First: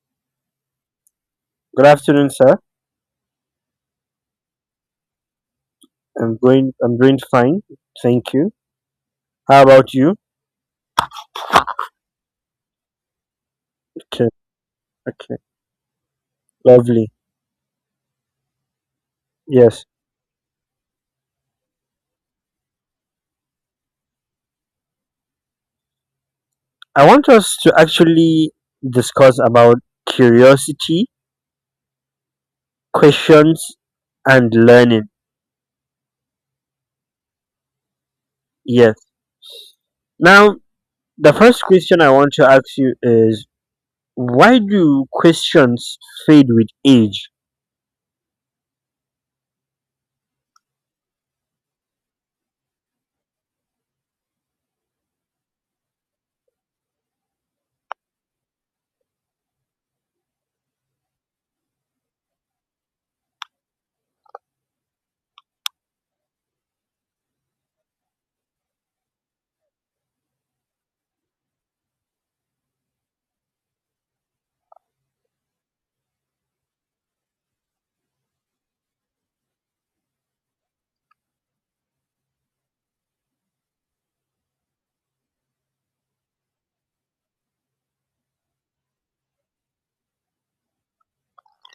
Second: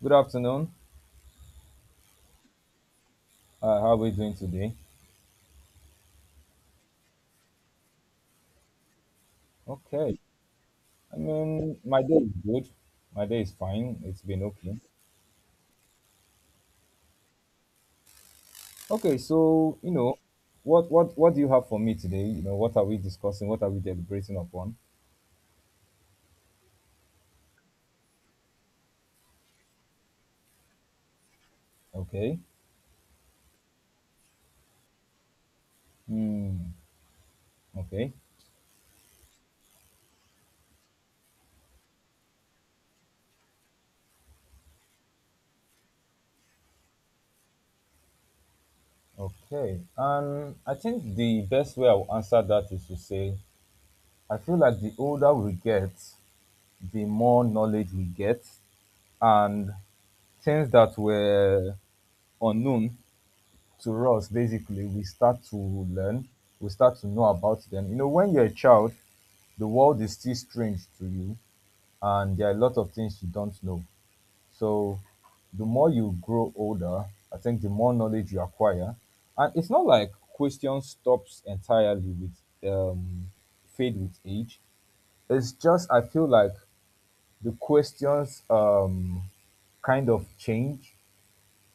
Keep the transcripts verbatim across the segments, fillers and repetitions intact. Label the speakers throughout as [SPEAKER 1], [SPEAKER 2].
[SPEAKER 1] Good afternoon.
[SPEAKER 2] Good afternoon, sir.
[SPEAKER 1] Uh, how are we doing today?
[SPEAKER 2] I'm going. I'm doing fine. Thank you. How about you?
[SPEAKER 1] Okay. I mean, my day is good. My day is fine. It's
[SPEAKER 2] Okay.
[SPEAKER 1] been okay.
[SPEAKER 2] Okay. Lovely.
[SPEAKER 1] Okay. So
[SPEAKER 2] Yes.
[SPEAKER 1] you know, what what what do you have for me today? You know, what are we discussing? What are we deliberating upon?
[SPEAKER 2] I want us to actually discuss about curiosity,
[SPEAKER 1] Okay.
[SPEAKER 2] questions, and learning.
[SPEAKER 1] Hmm. Okay.
[SPEAKER 2] Yes. Now, the first question I want to ask you is, why do questions fade with age?
[SPEAKER 1] Okay. And I think the best way I will answer that is to say, I feel like the older we get, the more knowledge we get, and things that were unknown to us basically we start to learn, we start to know about them. You know, when you're a child, the world is still strange to you, and there are a lot of things you don't know. So the more you grow older, I think the more knowledge you acquire. And it's not like question stops entirely with um fade with age. It's just I feel like the questions um kind of change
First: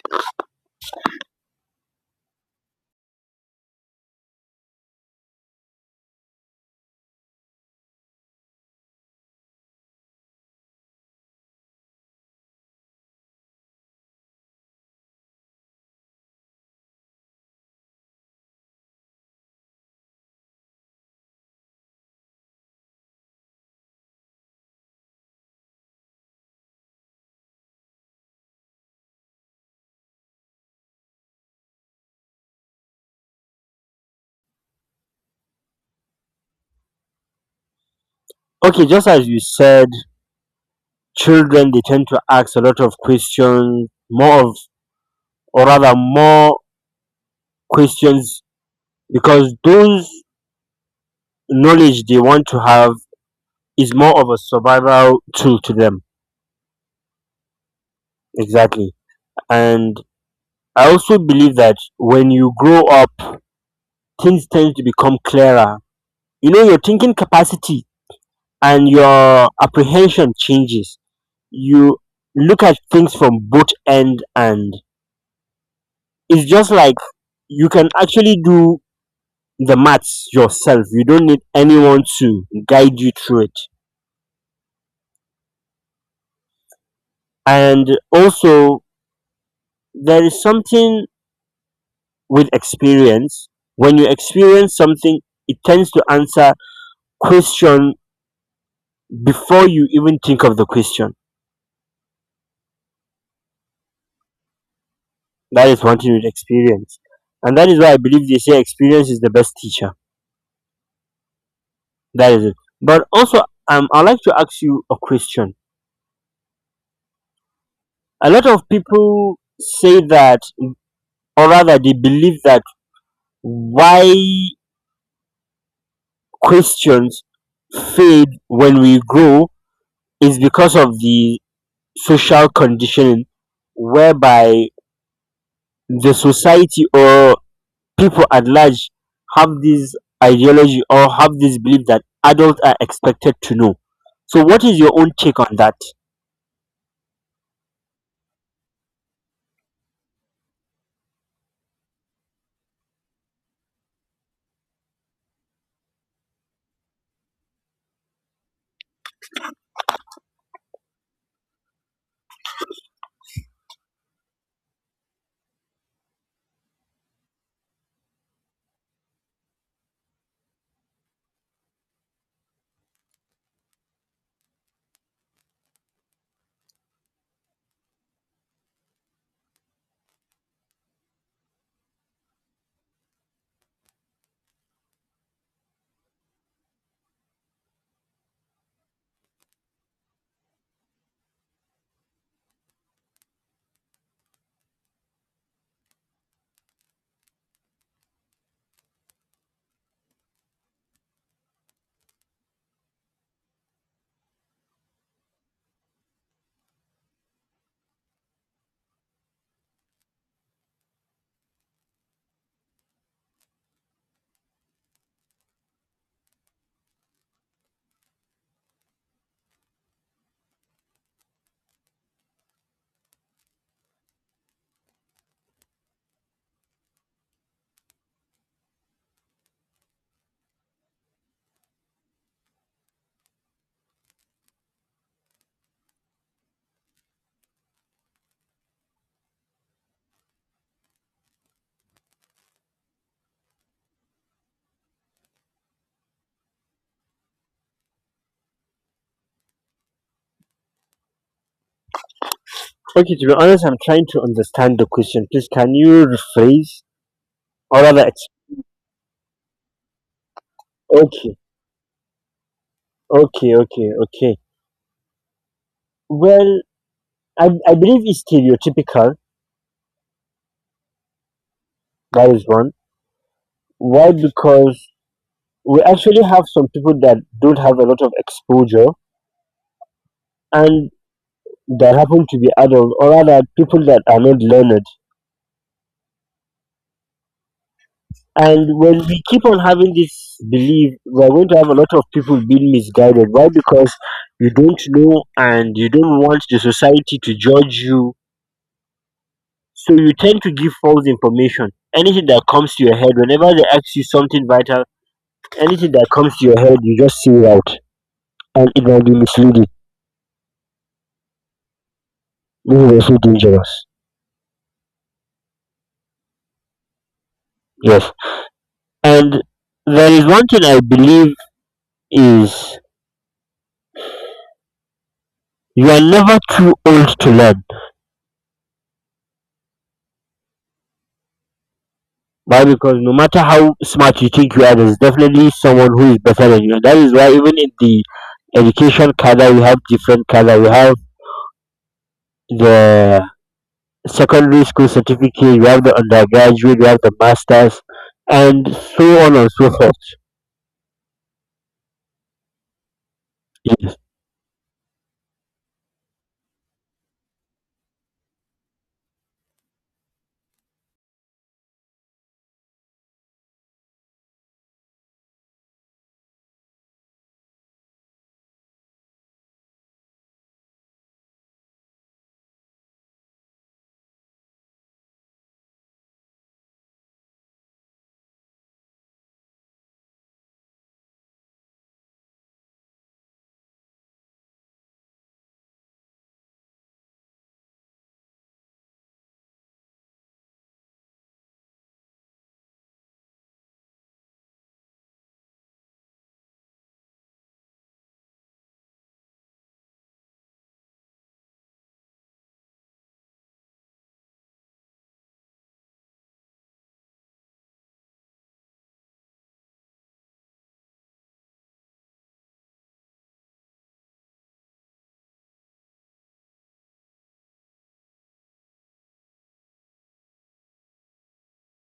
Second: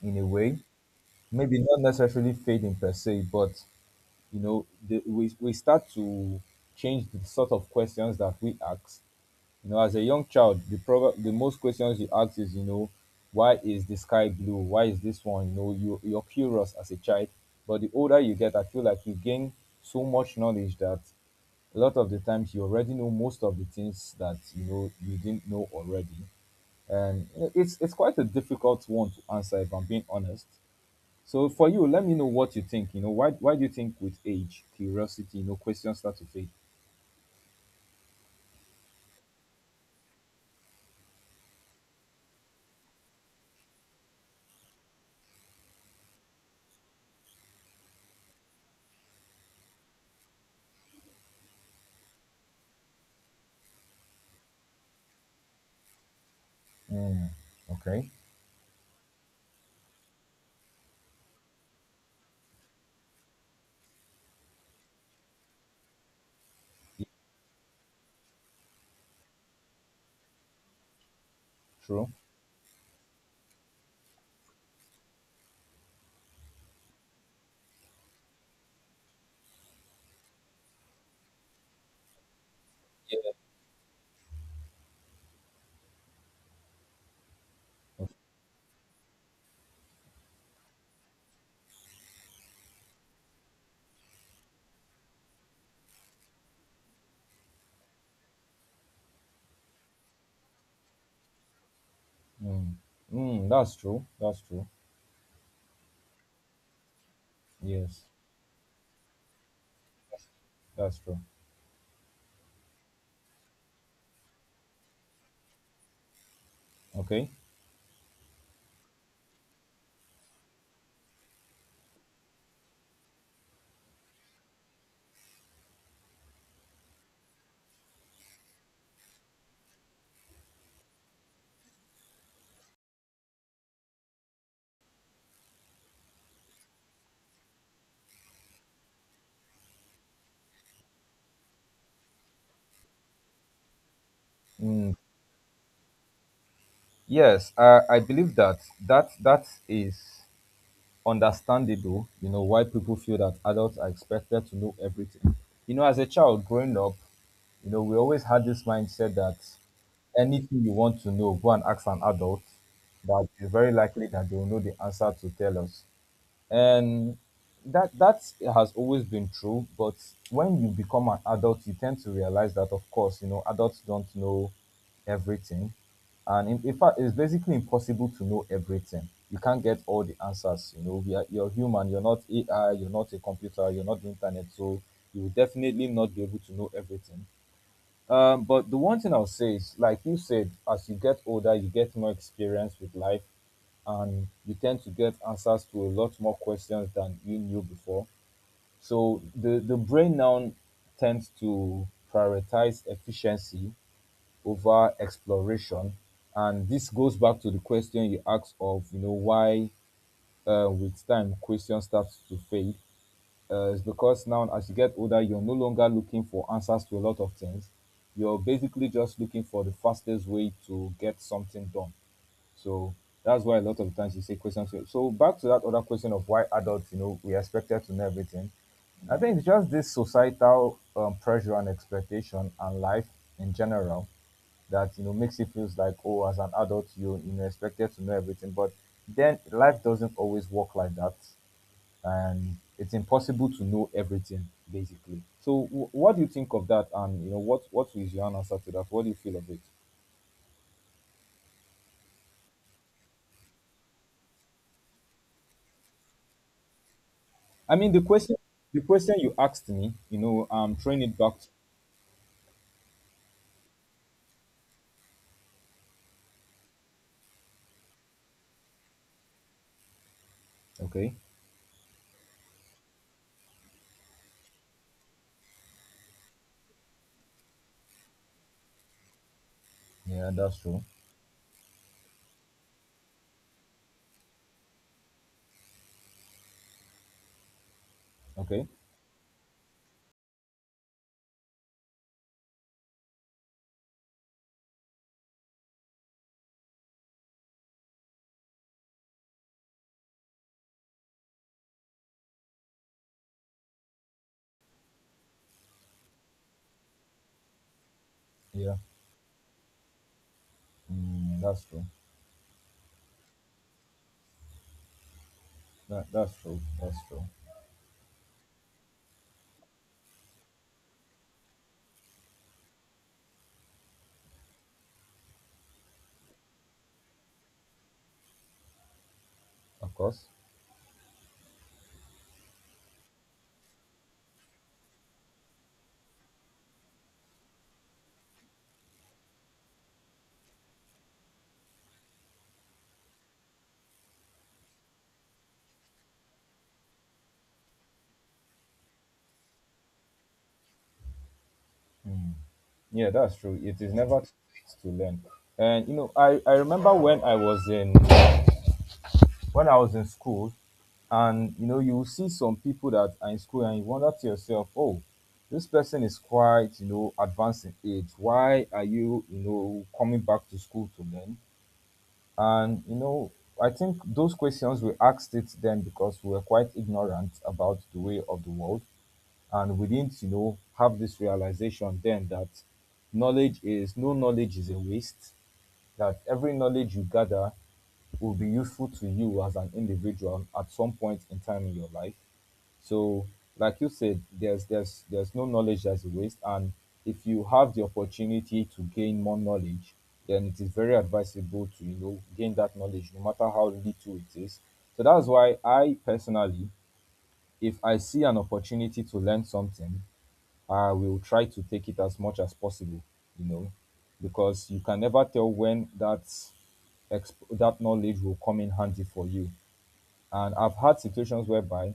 [SPEAKER 1] in a way, maybe not necessarily fading per se. But you know, the, we, we start to change the sort of questions that we ask. You know, as a young child, the prob- the most questions you ask is, you know, why is the sky blue? Why is this one? You know, you, you're curious as a child. But the older you get, I feel like you gain so much knowledge that a lot of the times you already know most of the things that you know you didn't know already. And it's it's quite a difficult one to answer if I'm being honest. So for you, let me know what you think. You know, why why do you think with age, curiosity, you know, questions start to fade?
[SPEAKER 2] Okay, just as you said, children they tend to ask a lot of questions, more of, or rather, more questions, because those knowledge they want to have is more of a survival tool to them,
[SPEAKER 1] Mm, okay.
[SPEAKER 2] exactly. And I also believe that when you grow up, things tend to become clearer. You know, your
[SPEAKER 1] Yeah,
[SPEAKER 2] thinking capacity and your apprehension changes. You
[SPEAKER 1] true.
[SPEAKER 2] look at things from both end, and it's just like you can actually do the maths yourself. You don't need anyone to guide you
[SPEAKER 1] Yeah.
[SPEAKER 2] through it. And also, there is something with experience. When you experience something, it tends to answer question before you even think of the question.
[SPEAKER 1] Mm. Mm, that's true. That's true.
[SPEAKER 2] That is one thing with experience, and that is why I
[SPEAKER 1] Yes,
[SPEAKER 2] believe they say experience is the best teacher.
[SPEAKER 1] that's true.
[SPEAKER 2] That is it. But also, um, I'd like to ask you a question.
[SPEAKER 1] Okay.
[SPEAKER 2] A lot of people say that, or rather they believe that, why questions fade when we grow is because of the social conditioning, whereby the society or people at large have this ideology, or have this belief that adults are expected to know. So, what is your
[SPEAKER 1] Mm.
[SPEAKER 2] own take on that?
[SPEAKER 1] Yes, I, I believe that that that is understandable, you know, why people feel that adults are expected to know everything. You know, as a child growing up, you know, we always had this mindset that anything you want to know, go and ask an adult, that it's very likely that they will know the answer to tell us, and that that has always been true. But when you become an adult you tend to realize that, of course, you know, adults don't know everything. And in, in fact it's basically impossible to know everything. You can't get all the answers. You know, we are, you're human, you're not AI, you're not a computer, you're not the internet, so you will definitely not be able to know everything. Um, but the one thing I'll say is, like you said, as you get older, you get more experience with life, and you tend to get answers to a lot more questions than you knew before. So the the brain now tends to prioritize efficiency over exploration, and this goes back to the question you asked of, you know, why, uh, with time questions start to fade, uh, is because now as you get older you're no longer looking for answers to a lot of things, you're basically just looking for the fastest way to get something done. So that's why a lot of times you say questions, so back to that other question of why adults, you know, we expected to know everything. I think it's just this societal um, pressure and expectation and life in general, that you know makes it feels like, oh, as an adult you, you know, expected to know everything. But then life doesn't always work like that, and it's impossible to know everything basically. So, w- what do you think of that? And you know, what what is your answer to that? What do you feel of it?
[SPEAKER 2] Okay, to be honest, I'm trying to understand the question. Please, can you rephrase
[SPEAKER 1] I
[SPEAKER 2] or
[SPEAKER 1] mean, the
[SPEAKER 2] rather, ex-
[SPEAKER 1] question the question you asked me, you know, um, train it
[SPEAKER 2] okay,
[SPEAKER 1] back. To,
[SPEAKER 2] okay, okay, okay. Well, I, I believe it's stereotypical.
[SPEAKER 1] okay,
[SPEAKER 2] That is one. Why? Because we actually have some people that don't have a lot of exposure,
[SPEAKER 1] yeah, that's true.
[SPEAKER 2] and that happen to be adults, or rather, people that are not learned.
[SPEAKER 1] Okay,
[SPEAKER 2] And when we keep on having this belief, we are going to have a lot of people being misguided. Why? Because you don't know, and you don't want the society to judge you. So you tend to give false information. Anything that comes to your head, whenever they ask you something vital, anything that comes to your head, you just say it out. And
[SPEAKER 1] yeah,
[SPEAKER 2] it might be misleading.
[SPEAKER 1] mm, that's true.
[SPEAKER 2] This is also dangerous.
[SPEAKER 1] That, that's true. That's true.
[SPEAKER 2] Yes. And there is one thing I believe is, you are never too old to learn.
[SPEAKER 1] Of course,
[SPEAKER 2] Why? Because no matter how smart you think you are, there's definitely someone who is better than you. And that is why even in the education cadre, we have different cadre. We have the secondary school certificate, we have the undergraduate, we have the masters, and so on and so forth.
[SPEAKER 1] yeah, that's true. It is never too late to learn. And you know, I I remember when I was in, when I was in school, and you know, you will see some people that are in school, and you wonder to yourself, oh, this person is quite, you know, advanced in age. Why are you, you know, coming back to school to learn? And you know, I think those questions we asked it then because we were quite ignorant about the way of the world, and we didn't, you know, have this realization then that knowledge is, no knowledge is a waste, that every knowledge you gather will be useful to you as an individual at some point in time in your life. So like you said, there's there's there's no knowledge that's a waste. And if you have the opportunity to gain more knowledge, then it is very advisable to, you know, gain that knowledge, no matter how little it is. So that's why I personally, if I see an opportunity to learn something, I will try to take it as much as possible, you know, because you can never tell when that exp- that knowledge will come in handy for you. And I've had situations whereby,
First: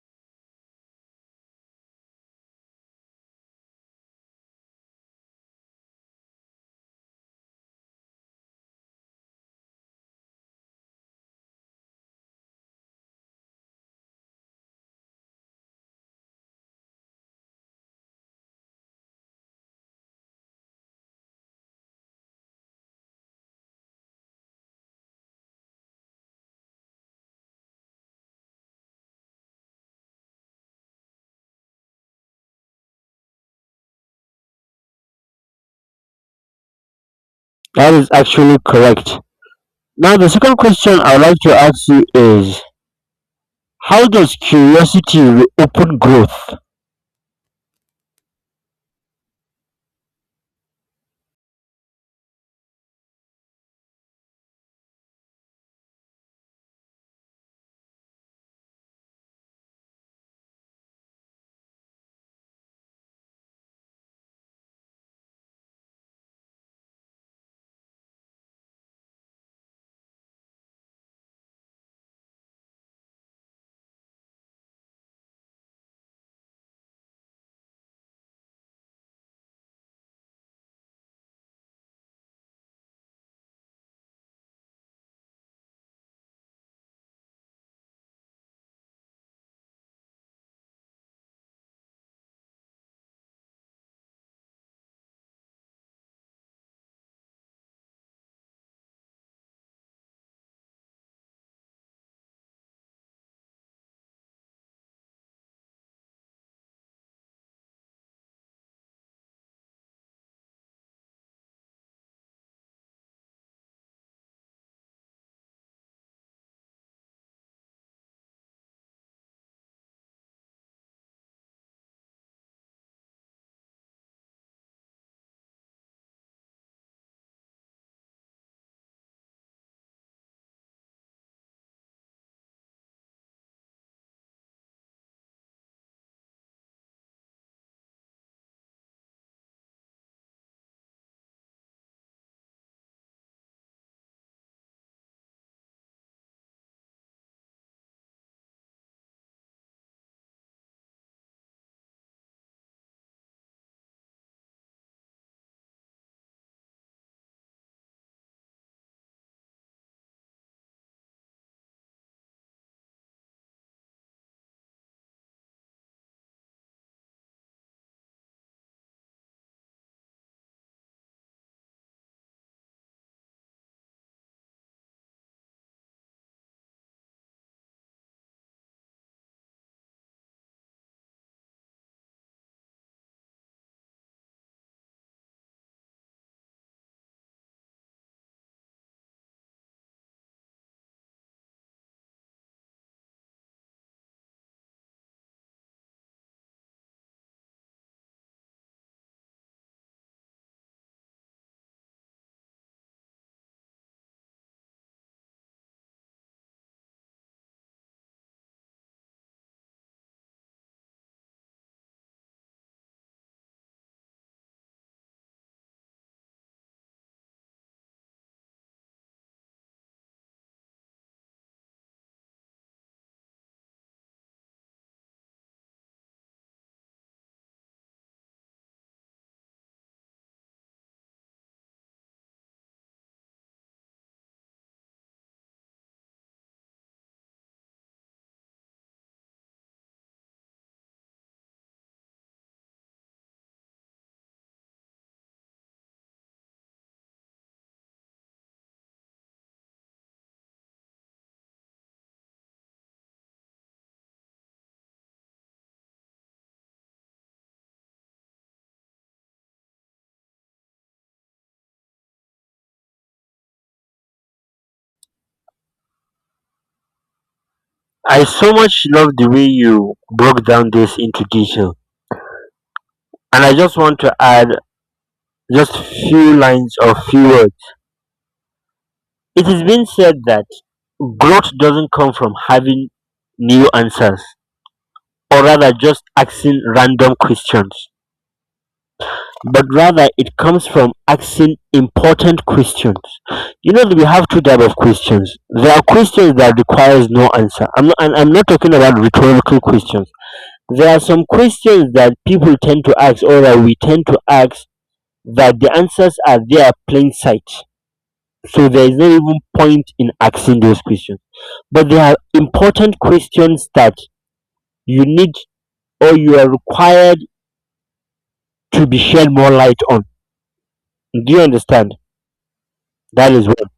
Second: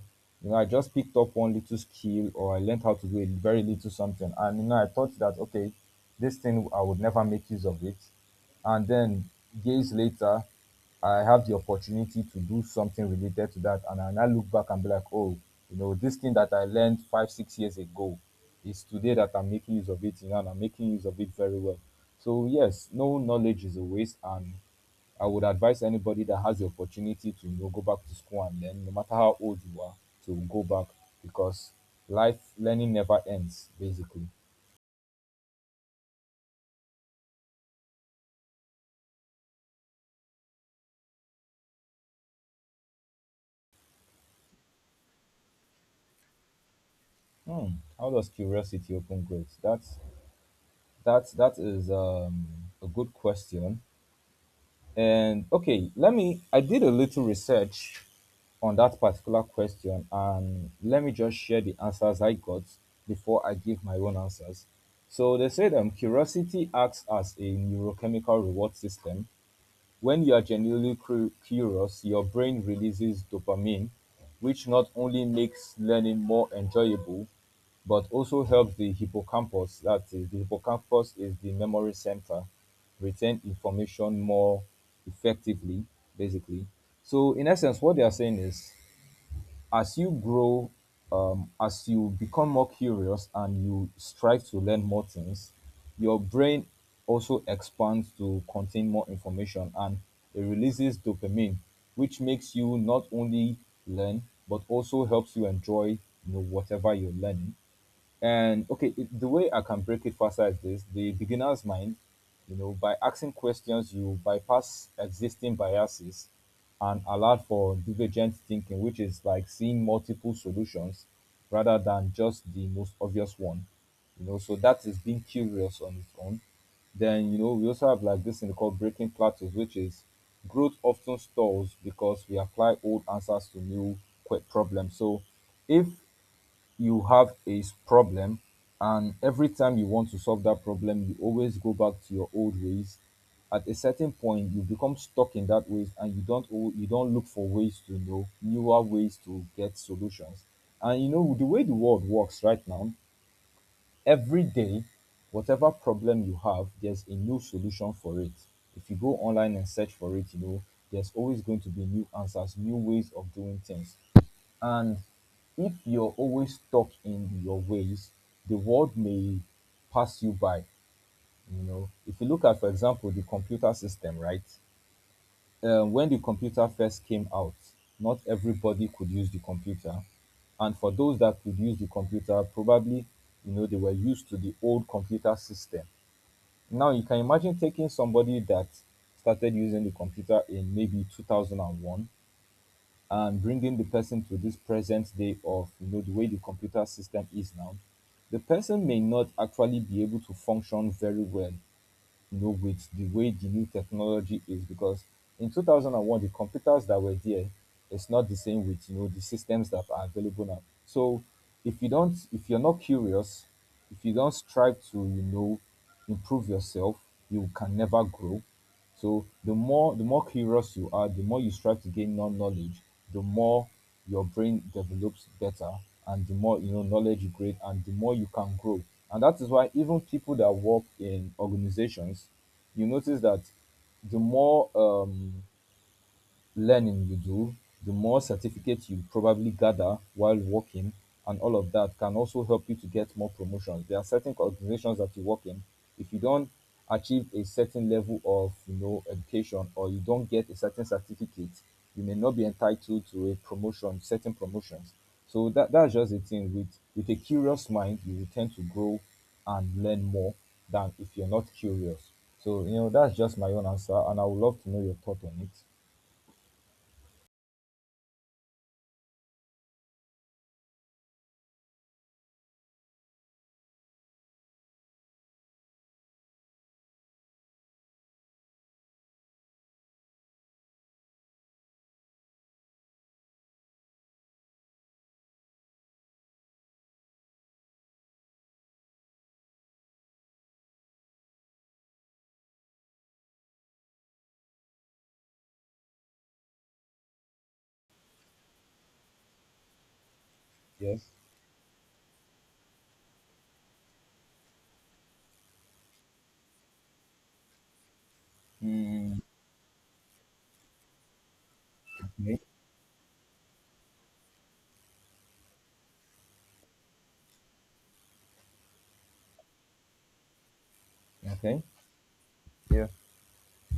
[SPEAKER 1] you know, I just picked up one little skill or I learned how to do a very little something. And, you know, I thought that, okay, this thing, I would never make use of it. And then years later, I have the opportunity to do something related to that. And I now look back and be like, oh, you know, this thing that I learned five, six years ago is today that I'm making use of it, you know, and I'm making use of it very well. So, yes, no knowledge is a waste. And I would advise anybody that has the opportunity to, you know, go back to school and learn, no matter how old you are, to go back, because life learning never ends. Basically,
[SPEAKER 2] That is actually correct. Now, the second question I would like to ask you is, how does curiosity reopen growth?
[SPEAKER 1] hmm. How does curiosity open grades? That's, that that is um, a good question. And okay, let me. I did a little research on that particular question, and let me just share the answers I got before I give my own answers. So they said, um, curiosity acts as a neurochemical reward system. When you are genuinely cru- curious, your brain releases dopamine, which not only makes learning more enjoyable, but also helps the hippocampus, that is, the hippocampus is the memory center, retain information more effectively, basically. So, in essence, what they are saying is, as you grow, um, as you become more curious and you strive to learn more things, your brain also expands to contain more information, and it releases dopamine, which makes you not only learn but also helps you enjoy, you know, whatever you're learning. And okay, it, the way I can break it faster is this: the beginner's mind, you know, by asking questions, you bypass existing biases and allow for divergent thinking, which is like seeing multiple solutions rather than just the most obvious one. You know, so that is being curious on its own. Then you know we also have like this thing called breaking plateaus, which is, growth often stalls because we apply old answers to new quick problems. So if you have a s- problem, and every time you want to solve that problem you always go back to your old ways, at a certain point you become stuck in that ways and you don't al- you don't look for ways to know newer ways to get solutions. And you know the way the world works right now, every day, whatever problem you have there's a new solution for it. If you go online and search for it, you know, there's always going to be new answers, new ways of doing things. And if you're always stuck in your ways, the world may pass you by. You know, if you look at, for example, the computer system, right? Um, when the computer first came out, not everybody could use the computer, and for those that could use the computer, probably, you know, they were used to the old computer system. Now you can imagine taking somebody that started using the computer in maybe two thousand one and bringing the person to this present day of, you know, the way the computer system is now. The person may not actually be able to function very well, you know, with the way the new technology is, because in two thousand one the computers that were there, it's not the same with, you know, the systems that are available now. So if you don't, if you're not curious, if you don't strive to, you know, improve yourself, you can never grow. So the more the more curious you are, the more you strive to gain non knowledge, the more your brain develops better, and the more, you know, knowledge you create, and the more you can grow. And that is why even people that work in organizations, you notice that the more um, learning you do, the more certificates you probably gather while working, and all of that can also help you to get more promotions. There are certain organizations that you work in. If you don't achieve a certain level of you know education or you don't get a certain certificate, you may not be entitled to a promotion, certain promotions. So that that's just the thing. With with a curious mind, you will tend to grow and learn more than if you're not curious. So you know that's just my own answer, and I would love to know your thought on it.
[SPEAKER 2] I so much love the way you broke down this into detail. And I just want to add just few lines or few words. It has been said that growth doesn't come from having new answers, or rather just asking random questions, but rather it comes from asking important questions. You know that we have two type of questions. There are questions that requires no answer. I'm not, and I'm not talking about rhetorical questions. There are
[SPEAKER 1] Yes.
[SPEAKER 2] some questions that people tend to ask, or that we tend to ask, that the answers are there plain sight. So there is no
[SPEAKER 1] Mm,
[SPEAKER 2] even point in asking those questions. But there are
[SPEAKER 1] okay.
[SPEAKER 2] important questions that you need, or you are required, to be shed more light on. Do you
[SPEAKER 1] Okay.
[SPEAKER 2] understand?
[SPEAKER 1] Yeah.
[SPEAKER 2] That is one.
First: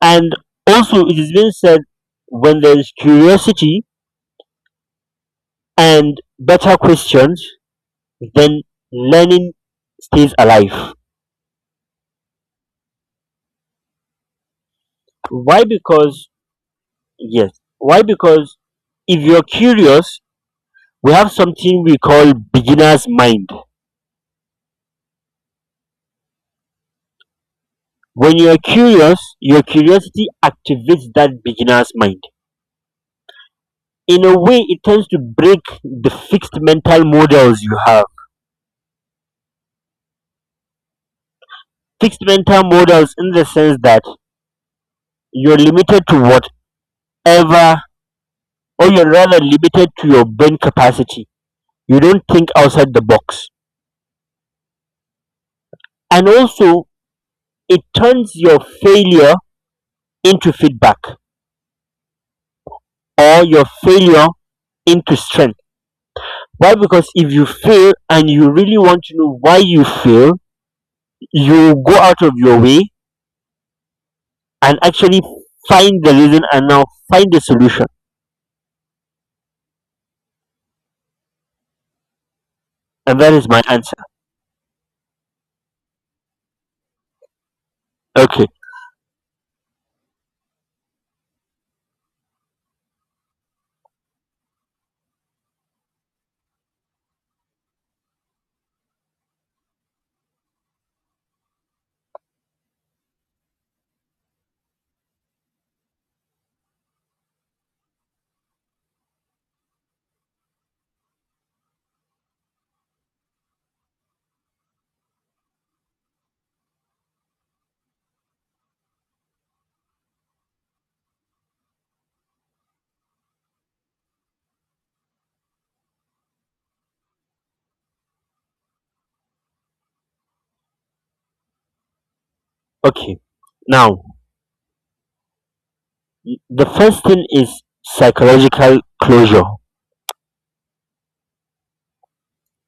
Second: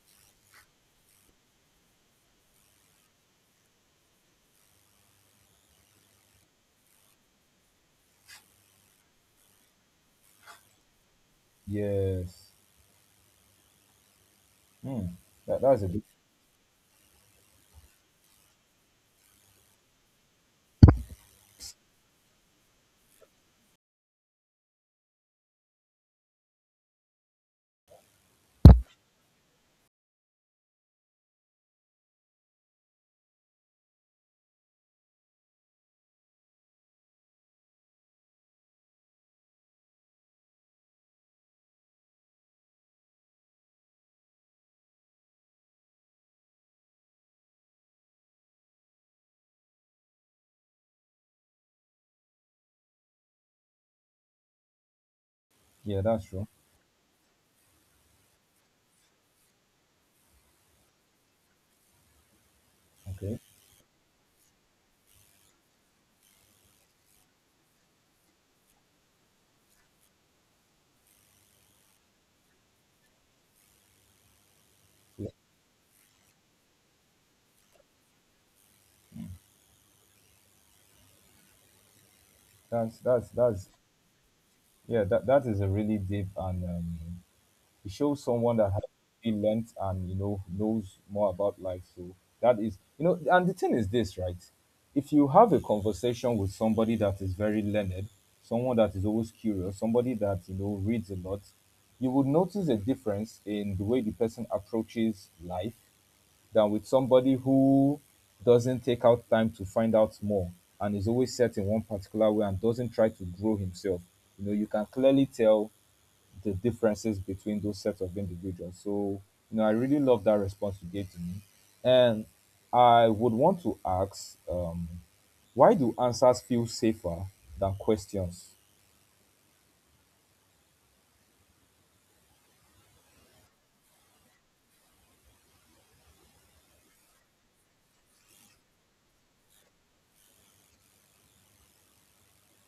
[SPEAKER 2] And also, it has been said, when there is curiosity and better questions, then learning stays alive.
[SPEAKER 1] Yes. Hmm. That
[SPEAKER 2] Why?
[SPEAKER 1] that's a bit.
[SPEAKER 2] Because, yes, why? Because if you're curious, we have something we call beginner's mind. When you are curious, your curiosity activates that beginner's mind. In a way, it tends to break the fixed mental models you have. Fixed mental models in the sense that you're limited to whatever, or you're rather limited to your brain capacity. You don't think outside the box.
[SPEAKER 1] Yeah, that's
[SPEAKER 2] And
[SPEAKER 1] true.
[SPEAKER 2] also, it turns your failure into feedback,
[SPEAKER 1] Okay.
[SPEAKER 2] or your failure into strength. Why? Because if you fail and you really want to know why you fail, you go out of your way and actually
[SPEAKER 1] Yeah.
[SPEAKER 2] find the reason, and now find the solution.
[SPEAKER 1] That's
[SPEAKER 2] And
[SPEAKER 1] that's
[SPEAKER 2] that is my
[SPEAKER 1] that's
[SPEAKER 2] answer.
[SPEAKER 1] yeah. That that is a really deep and um, it shows
[SPEAKER 2] Okay,
[SPEAKER 1] someone that has really learned and you know knows more about life. So that is, you know, and the thing is this, right? If you have a conversation with somebody that is very learned, someone that is always curious, somebody that you know reads a lot, you would notice a difference in the way the person approaches life than with somebody who doesn't take out time to find out more and is always set in one particular way and doesn't try to grow himself. You know, you can clearly tell the differences between those sets of individuals. So, you know, I really love that response you gave to me. And I would want to ask, um, why do answers feel safer than questions?
[SPEAKER 2] okay. Now, the first thing is psychological closure.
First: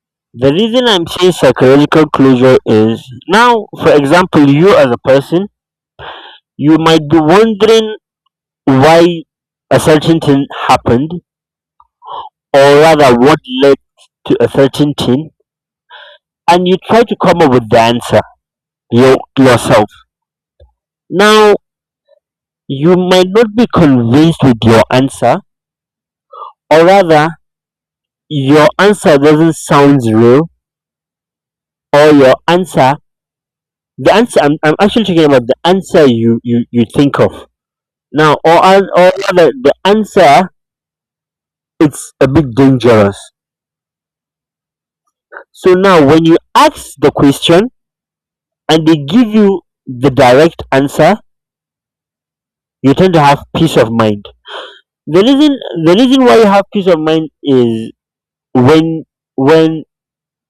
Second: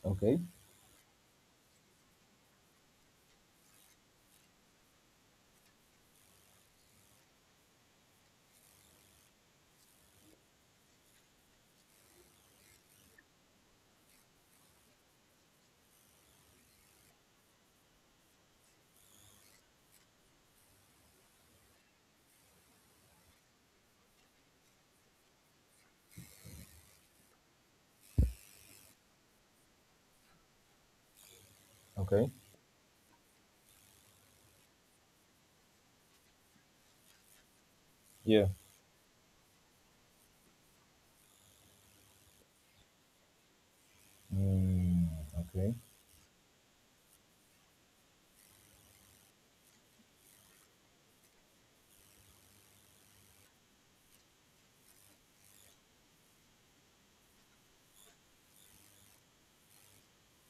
[SPEAKER 1] Okay,
[SPEAKER 2] The reason I'm saying psychological closure is, now, for example, you as a person, you might be wondering why a certain thing happened, or rather, what led to a certain thing, and you try to come up with the answer your, yourself. Now, you might not be convinced with your answer, or rather, your answer doesn't sound real, or
[SPEAKER 1] okay,
[SPEAKER 2] your answer, the answer, I'm, I'm actually talking about the answer you, you, you think of. Now,
[SPEAKER 1] yeah,
[SPEAKER 2] or, or rather, the answer, it's a bit dangerous.
[SPEAKER 1] mm, okay,
[SPEAKER 2] So now, when you ask the question and they give you the direct answer, you tend to have peace of mind. The reason, the reason why you have peace of mind is, when, when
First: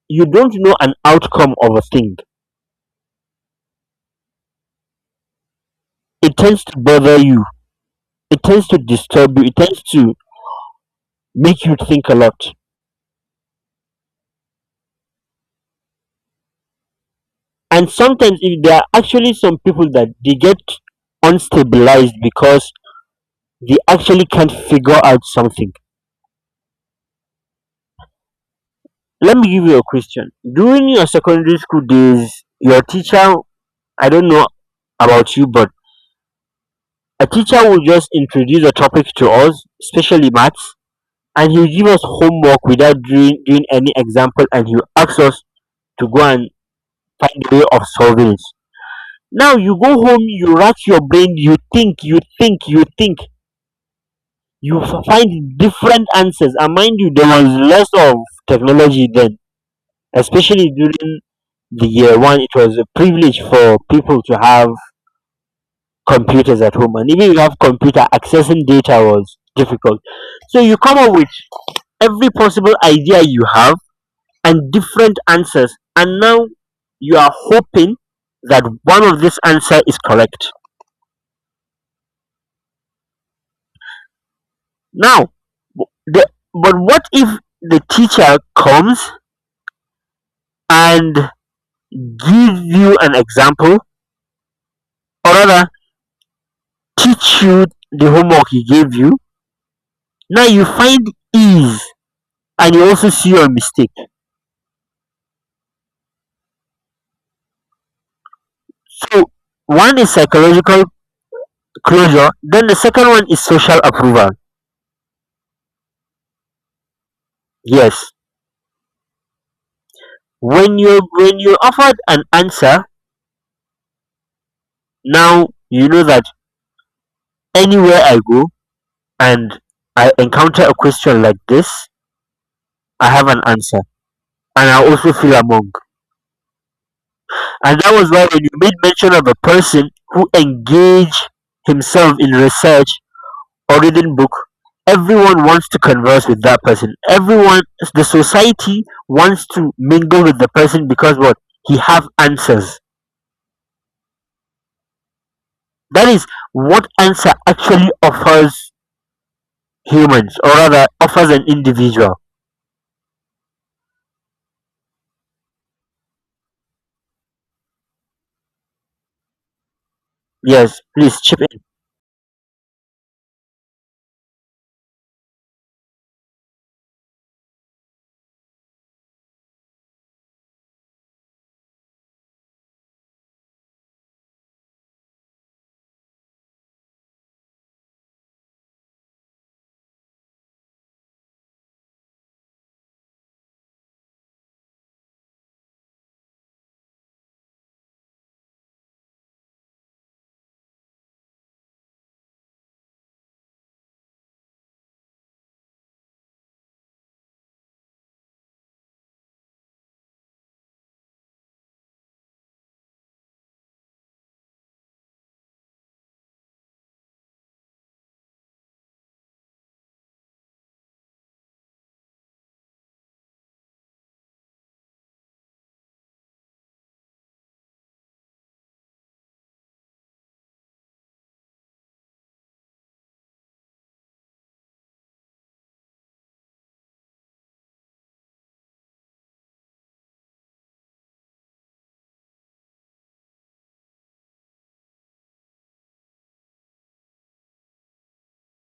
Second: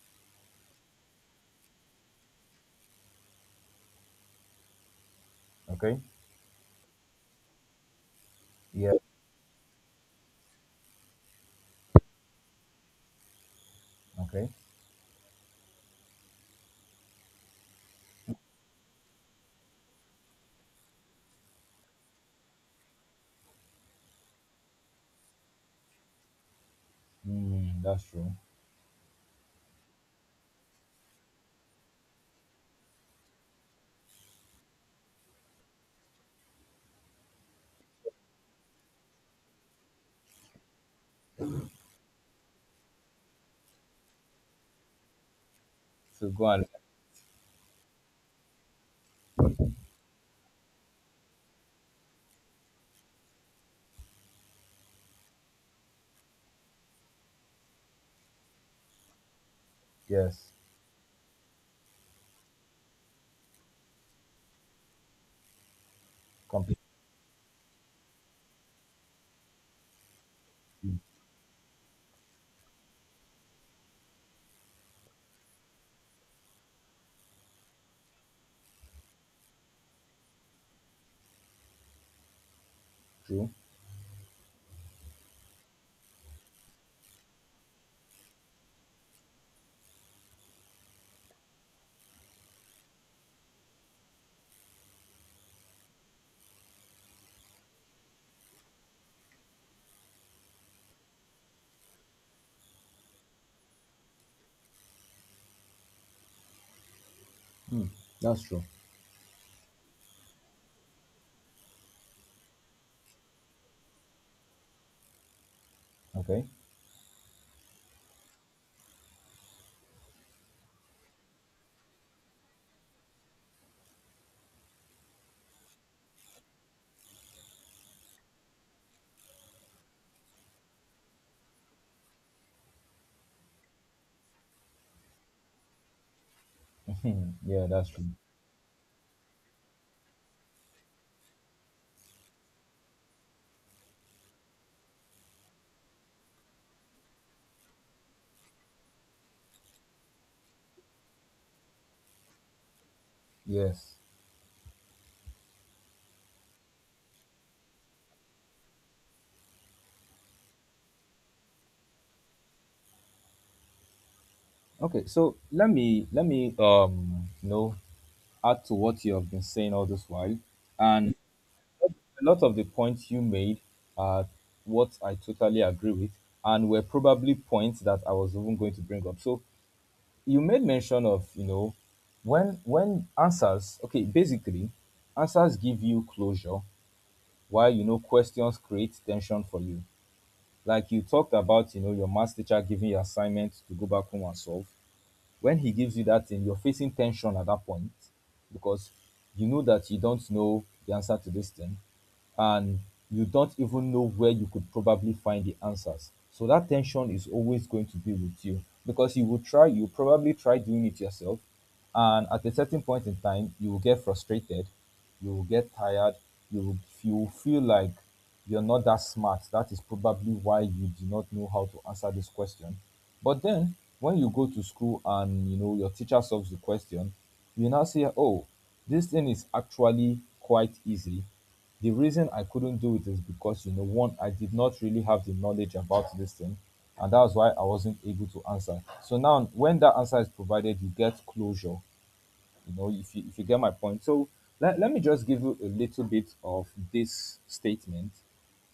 [SPEAKER 2] you don't know an outcome of a thing,
[SPEAKER 1] okay,
[SPEAKER 2] it tends to bother you, it tends to
[SPEAKER 1] yeah,
[SPEAKER 2] disturb you, it tends to make you think a lot.
[SPEAKER 1] okay,
[SPEAKER 2] And sometimes if there are actually some people that they get unstabilized because they actually can't figure out something.
[SPEAKER 1] mm, that's true.
[SPEAKER 2] Let me give you a question. During your secondary school days, your teacher, I don't know about you, but a teacher will just introduce a topic to us, especially maths, and he'll give us homework without doing, doing any example, and he'll ask us to go
[SPEAKER 1] So go
[SPEAKER 2] and
[SPEAKER 1] and.
[SPEAKER 2] find a way of solving it. Now you go home, you rack your brain, you think you think you think, you f- find different answers, and mind you, there was less of technology then,
[SPEAKER 1] Yes,
[SPEAKER 2] especially during the year one. It was a privilege for people to have computers at
[SPEAKER 1] completely
[SPEAKER 2] home, and even if you have computer, accessing data was difficult. So you come up with every possible idea you have, and different answers, and now you are hoping that one of this answer is correct.
[SPEAKER 1] true.
[SPEAKER 2] Now, the, but what if the teacher comes and give you an example, or rather, teach you the homework he gave you? Now you find ease, and you also see your mistake.
[SPEAKER 1] Hmm, that's true.
[SPEAKER 2] So one is psychological closure. Then the second one is social approval.
[SPEAKER 1] Okay.
[SPEAKER 2] Yes, when you when you offered an answer, now you know that anywhere I go and I encounter a question like this, I have an answer, and I also feel among.
[SPEAKER 1] Hmm. Yeah,
[SPEAKER 2] And
[SPEAKER 1] that's
[SPEAKER 2] that
[SPEAKER 1] true.
[SPEAKER 2] was why when you made mention of a person who engaged himself in research or reading book, everyone wants to converse with that person. Everyone, the society wants to mingle with the person, because what, he have answers.
[SPEAKER 1] Yes.
[SPEAKER 2] That is what answer actually offers humans, or rather offers an individual.
[SPEAKER 1] Okay. So let me let me um you know add to what you have been saying all this while,
[SPEAKER 2] Yes,
[SPEAKER 1] and
[SPEAKER 2] please chip
[SPEAKER 1] a lot of the points you made are what I totally agree with, and were probably points that I was even going to bring up. So you made mention of, you know when when answers, okay, basically answers give you closure, while you know questions create tension for you, like you talked about, you know your maths teacher giving you assignment to go back home and solve. When he gives you that thing, you're facing tension at that point, because you know that you don't know the answer to this thing, and you don't even know where you could probably find the answers. So that tension is always going to be with you, because you will try, you probably try doing it yourself. And at a certain point in time, you will get frustrated, you will get tired, you will, you will feel like you're not that smart. That is probably why you do not know how to answer this question. But then, when you go to school and you know your teacher solves the question, you now say, "Oh, this thing is actually quite easy. The reason I couldn't do it is because, you know, one, I did not really have the knowledge about this thing, and that's why I wasn't able to answer." So now, when that answer is provided, you get closure. You know, if you, if you get my point. So let, let me just give you a little bit of this statement.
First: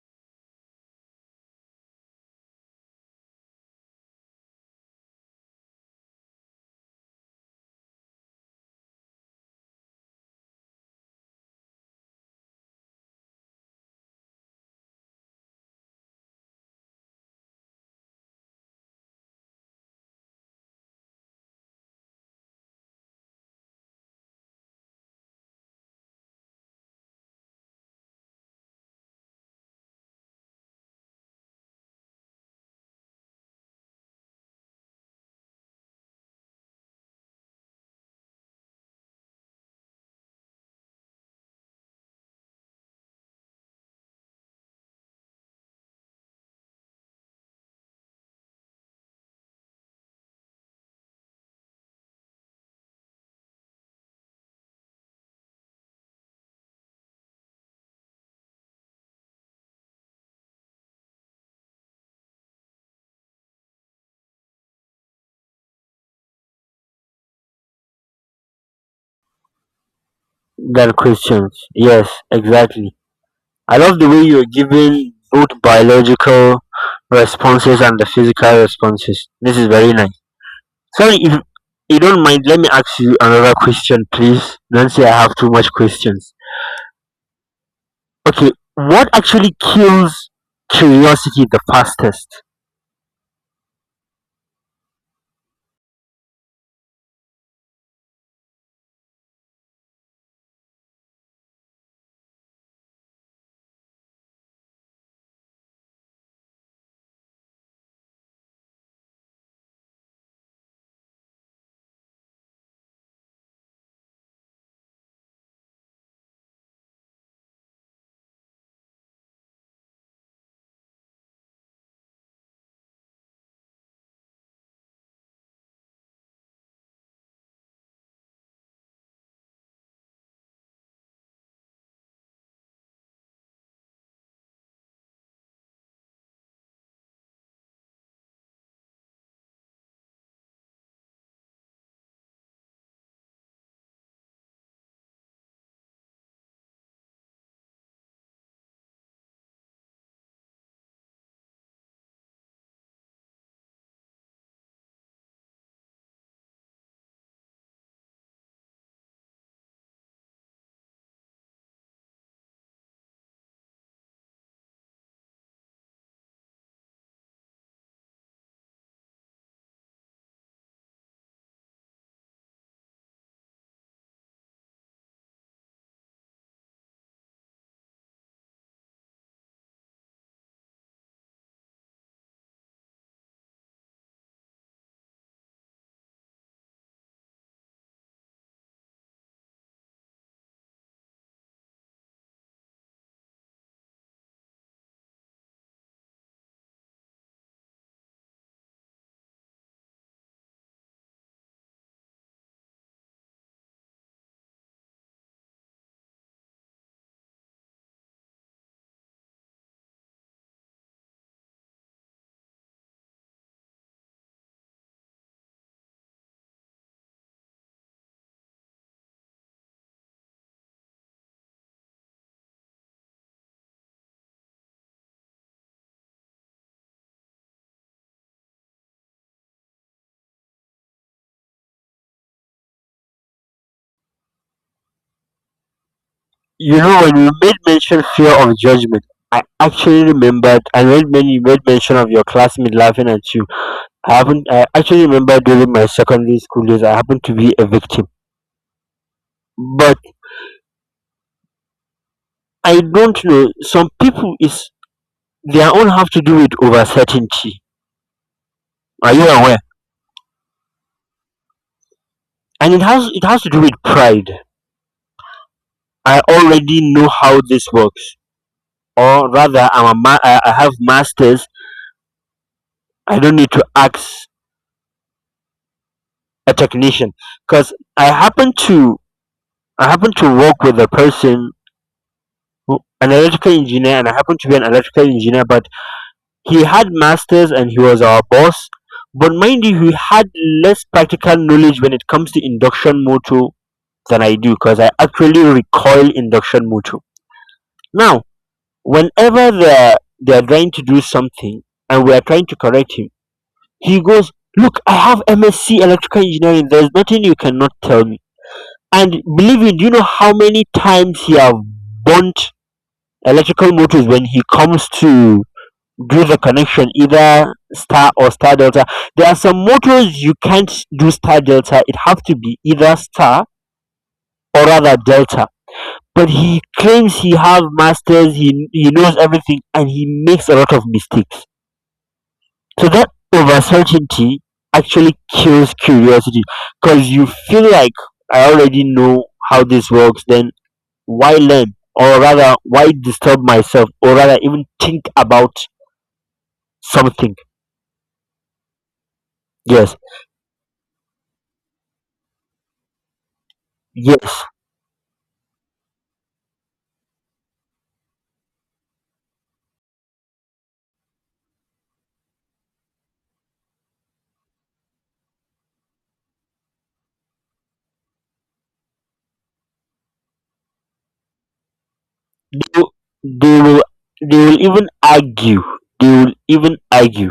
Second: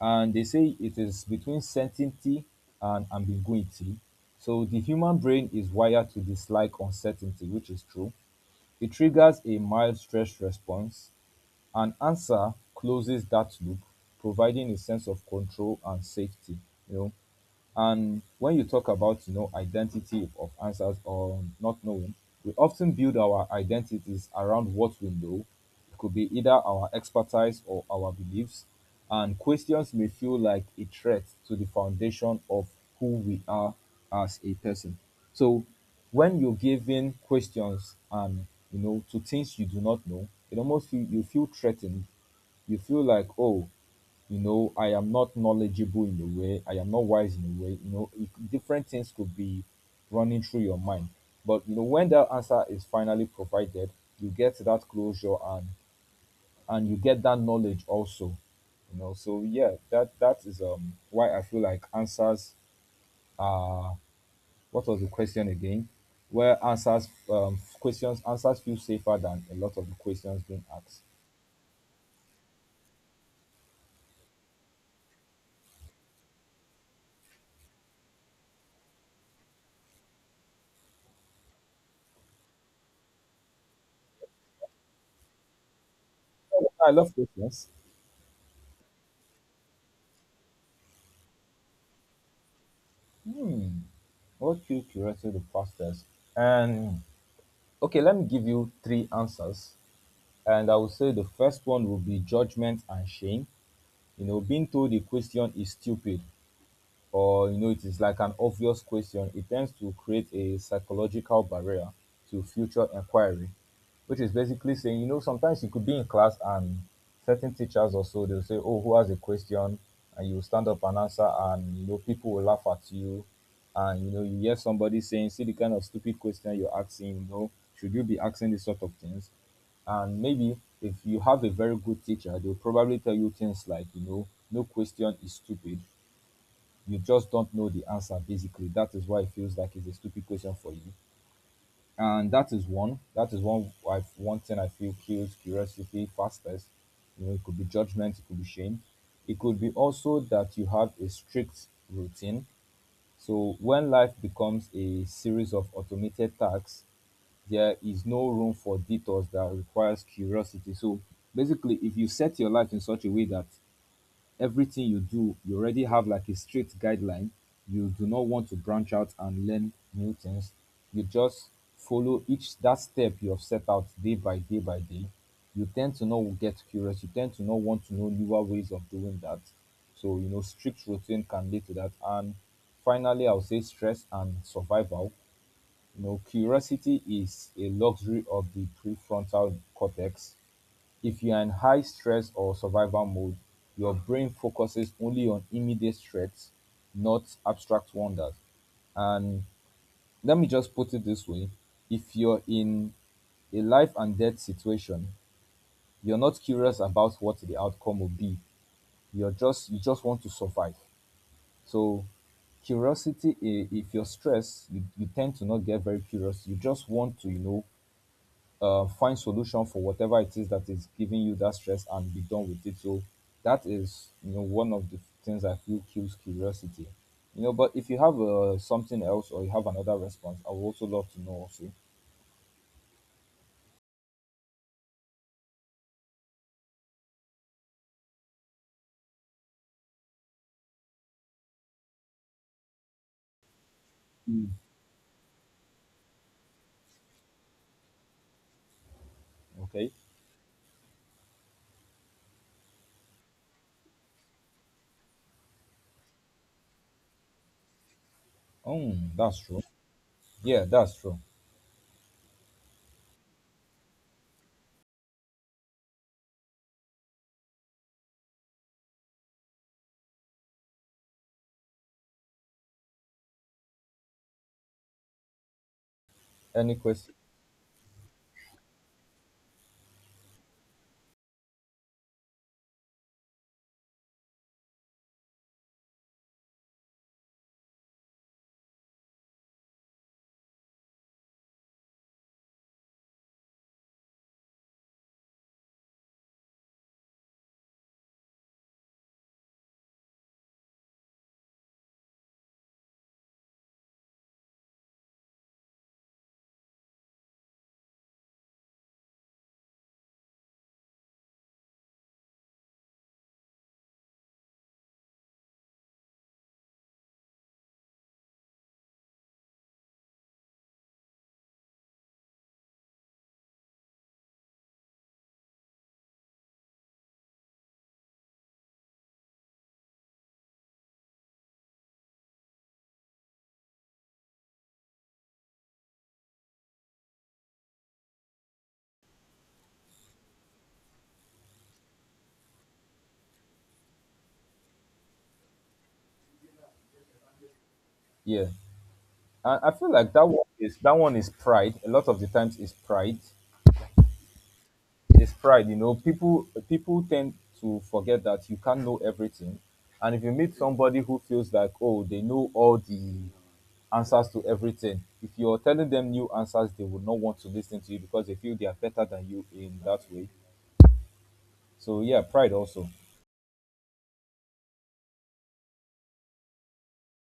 [SPEAKER 1] And they say it is between certainty and ambiguity. So the human brain is wired to dislike uncertainty, which is true. It triggers a mild stress response. An answer closes that loop, providing a sense of control and safety. You know, and when you talk about, you know, identity of answers or not knowing, we often build our identities around what we know. It could be either our expertise or our beliefs. And questions may feel like a threat to the foundation of who we are as a person. So when you're given questions and, you know to things you do not know, it almost feel, you feel threatened, you feel like, oh, you know I am not knowledgeable in a way, I am not wise in a way, you know it, different things could be running through your mind. But you know when that answer is finally provided, you get that closure, and and you get that knowledge also. You know so yeah, that that is um why I feel like answers are, what was the question again? Where answers, um questions, answers feel safer than a lot of the questions being
[SPEAKER 2] in, girl
[SPEAKER 1] asked.
[SPEAKER 2] Christians. Yes, exactly. I love the way you're giving both biological responses and the physical responses. This is very nice. Sorry, if you don't mind, let me ask you another question, please. Don't say I have too much questions.
[SPEAKER 1] Oh, I love questions.
[SPEAKER 2] Okay, what actually kills curiosity the fastest?
[SPEAKER 1] Hmm. Okay, okay, right. So the fastest. And okay, let me give you three answers. And I will say the first one will be judgment and shame. You know, being told a question is stupid, or you know it is like an obvious question, it tends to create a psychological barrier to future inquiry, which is basically saying, you know, sometimes you could be in class and certain teachers or so, they'll say, "Oh, who has a question?" And you stand up and answer, and you know people will laugh at you, and you know you hear somebody saying, "See the kind of stupid question you're asking, you know, should you be asking these sort of things?" And maybe if you have a very good teacher, they'll probably tell you things like, you know no question is stupid, you just don't know the answer. Basically, that is why it feels like it's a stupid question for you. And that is one, that is one, I, one thing I feel kills curiosity fastest. You know it could be judgment, it could be shame. It could be also that you have a strict routine. So when life becomes a series of automated tasks, there is no room for detours that requires curiosity. So basically, if you set your life in such a way that everything you do, you already have like a strict guideline, you do not want to branch out and learn new things. You just follow each that step you have set out day by day by day. You tend to not get curious. You tend to not want to know newer ways of doing that. So you know, strict routine can lead to that. And finally, I would say stress and survival. You know, curiosity is a luxury of the prefrontal cortex. If you are in high stress or survival mode, your brain focuses only on immediate threats, not abstract wonders. And let me just put it this way. If you're in a life and death situation, you're not curious about what the outcome will be. You're just you just want to survive. So curiosity, i- if you're stressed, you, you tend to not get very curious. You just want to, you know, uh, find solution for whatever it is that is giving you that stress and be done with it. So that is, you know one of the things I feel kills curiosity. You know but if you have uh, something else or you have another response, I would also love to know also.
[SPEAKER 2] You know, when you made mention fear of judgment, I actually remembered. I read when you made mention of your classmate laughing at you. I haven't.
[SPEAKER 1] Mm.
[SPEAKER 2] I actually remember during my secondary school days, I happened to be a victim,
[SPEAKER 1] Okay.
[SPEAKER 2] but I don't know. Some people is their own have to do with over certainty.
[SPEAKER 1] Um,
[SPEAKER 2] Are you
[SPEAKER 1] that's
[SPEAKER 2] aware?
[SPEAKER 1] true. Yeah, that's true.
[SPEAKER 2] And it has it has to do with pride. I already know how this works, or rather, I'm a ma- I I have masters. I don't need to ask a
[SPEAKER 1] Any
[SPEAKER 2] technician
[SPEAKER 1] question?
[SPEAKER 2] because I happen to I happen to work with a person, who, an electrical engineer, and I happen to be an electrical engineer. But he had masters and he was our boss. But mind you, he had less practical knowledge when it comes to induction motor than I do, because I actually recoil induction motor. Now, whenever they're they're trying to do something and we are trying to correct him, he goes, "Look, I have M S c electrical engineering, there's nothing you cannot tell me." And believe me, do you know how many times he have burnt electrical motors when he comes to do the connection, either star or star delta. There are some motors you can't do star delta, it have to be either star or rather delta. But he claims he have masters, he, he knows everything, and he makes a lot of mistakes. So that over certainty actually kills curiosity, because you feel like, I already know how this works, then why learn, or rather, why disturb myself, or rather even think about something.
[SPEAKER 1] Yeah. I, I feel
[SPEAKER 2] Yes,
[SPEAKER 1] like that one is that one is pride. A lot of the times is pride.
[SPEAKER 2] yes,
[SPEAKER 1] It's pride. you know people people tend to forget that you can't know everything. And if you meet somebody who feels like, oh, they know all the answers to everything, if you're telling them new answers, they will not want to listen to you, because they feel they are better than you in that way. So yeah, pride
[SPEAKER 2] they,
[SPEAKER 1] also.
[SPEAKER 2] will- they will they will even argue, they will even argue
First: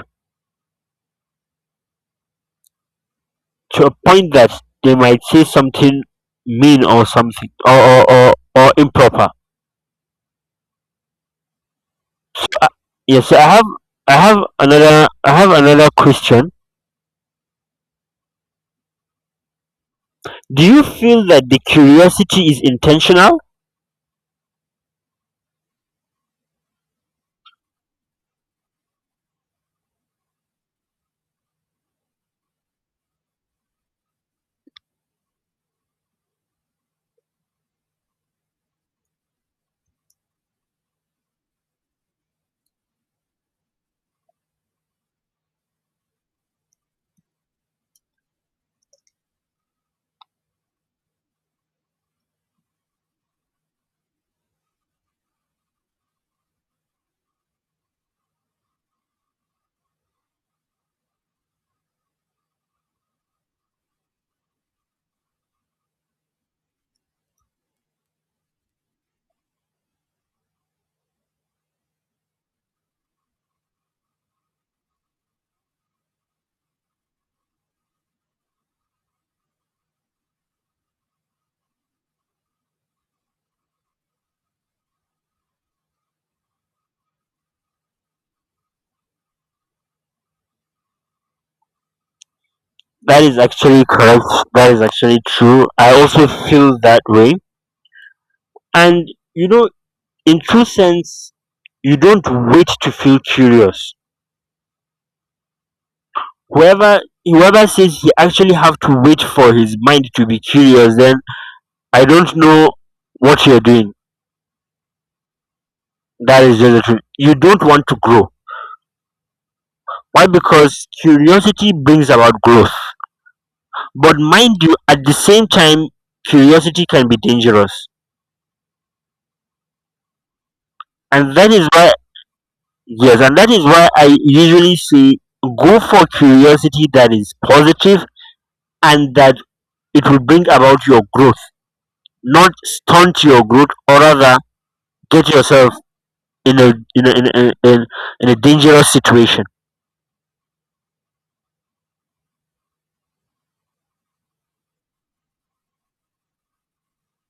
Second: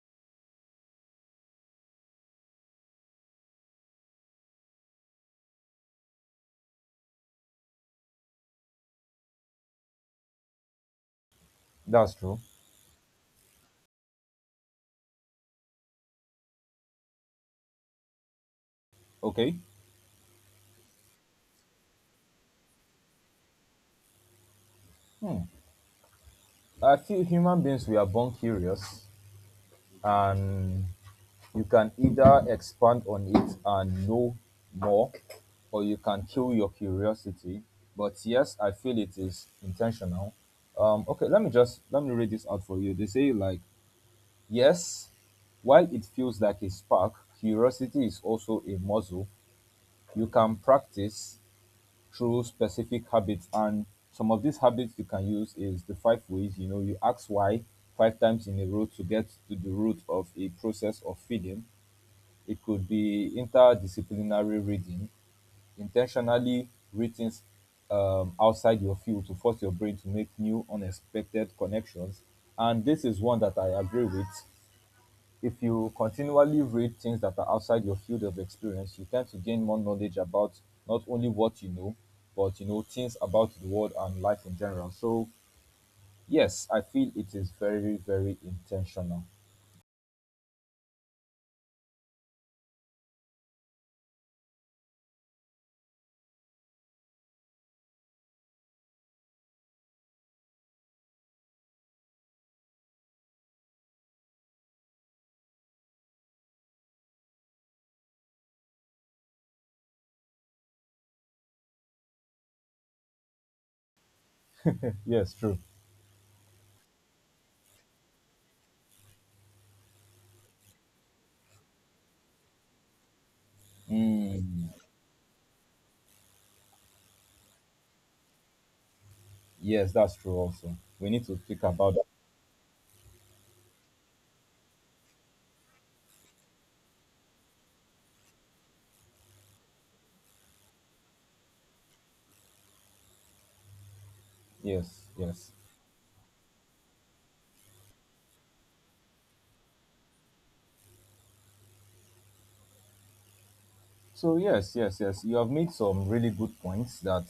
[SPEAKER 2] to a point that they might say something mean, or something, or or, or, or improper.
[SPEAKER 1] That's true.
[SPEAKER 2] Yes, so I have I have another I have another question.
[SPEAKER 1] Okay,
[SPEAKER 2] Do you feel that the curiosity is intentional?
[SPEAKER 1] I feel human beings, we are born curious, and you can either expand on it and know more, or you can kill your curiosity. But yes, I feel it is intentional. Um, okay, let me just let me read this out for you. They say, like, yes, while it feels like a spark, curiosity is also a muscle you can practice through specific habits. And some of these habits you can use is the five ways. You know, you ask why five times in a row to get to the root of a process of feeling. It could be interdisciplinary reading, intentionally written um, outside your field to force your brain to make new, unexpected connections. And this is one that I agree with. If you continually read things that are outside your field of experience, you tend to gain more knowledge about not only what you know, but you know things about the world and life in general. So yes, I feel it is very, very intentional.
[SPEAKER 2] That is actually correct. That is actually true. I also feel that way. And you know, in true sense, you don't wait to feel curious. whoever Whoever says he actually have to wait for his mind to be curious, then I don't know what you're doing.
[SPEAKER 1] Yes, true.
[SPEAKER 2] That is just the truth. You don't want to grow. Why? Because curiosity brings about growth. But mind
[SPEAKER 1] Mm,
[SPEAKER 2] you, at the same time, curiosity can be dangerous.
[SPEAKER 1] yes, that's true. Also, we need
[SPEAKER 2] And
[SPEAKER 1] to
[SPEAKER 2] that
[SPEAKER 1] think
[SPEAKER 2] is why,
[SPEAKER 1] about.
[SPEAKER 2] yes, and that is why I usually say, go for curiosity that is positive, and that it will bring about your growth, not stunt your growth, or rather
[SPEAKER 1] Yes,
[SPEAKER 2] get
[SPEAKER 1] yes.
[SPEAKER 2] yourself in a in a in a in, in a dangerous situation.
[SPEAKER 1] So yes, yes, yes. You have made some really good points that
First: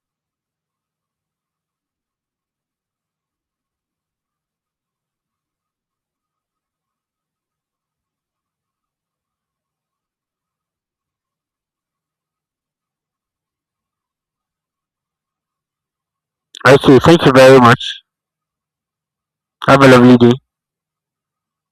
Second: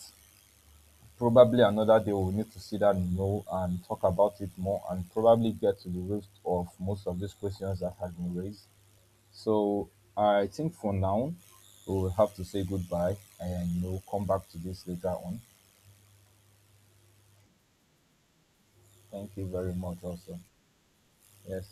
[SPEAKER 1] probably another day we'll need to sit down and know and talk about it more, and probably get to the root of most of these questions that have been raised. So I think for now, we will have to say goodbye and you know come back to this later on.
[SPEAKER 2] Okay, thank you very much.
[SPEAKER 1] Thank you very
[SPEAKER 2] Have a
[SPEAKER 1] much
[SPEAKER 2] lovely day.
[SPEAKER 1] also. Yes.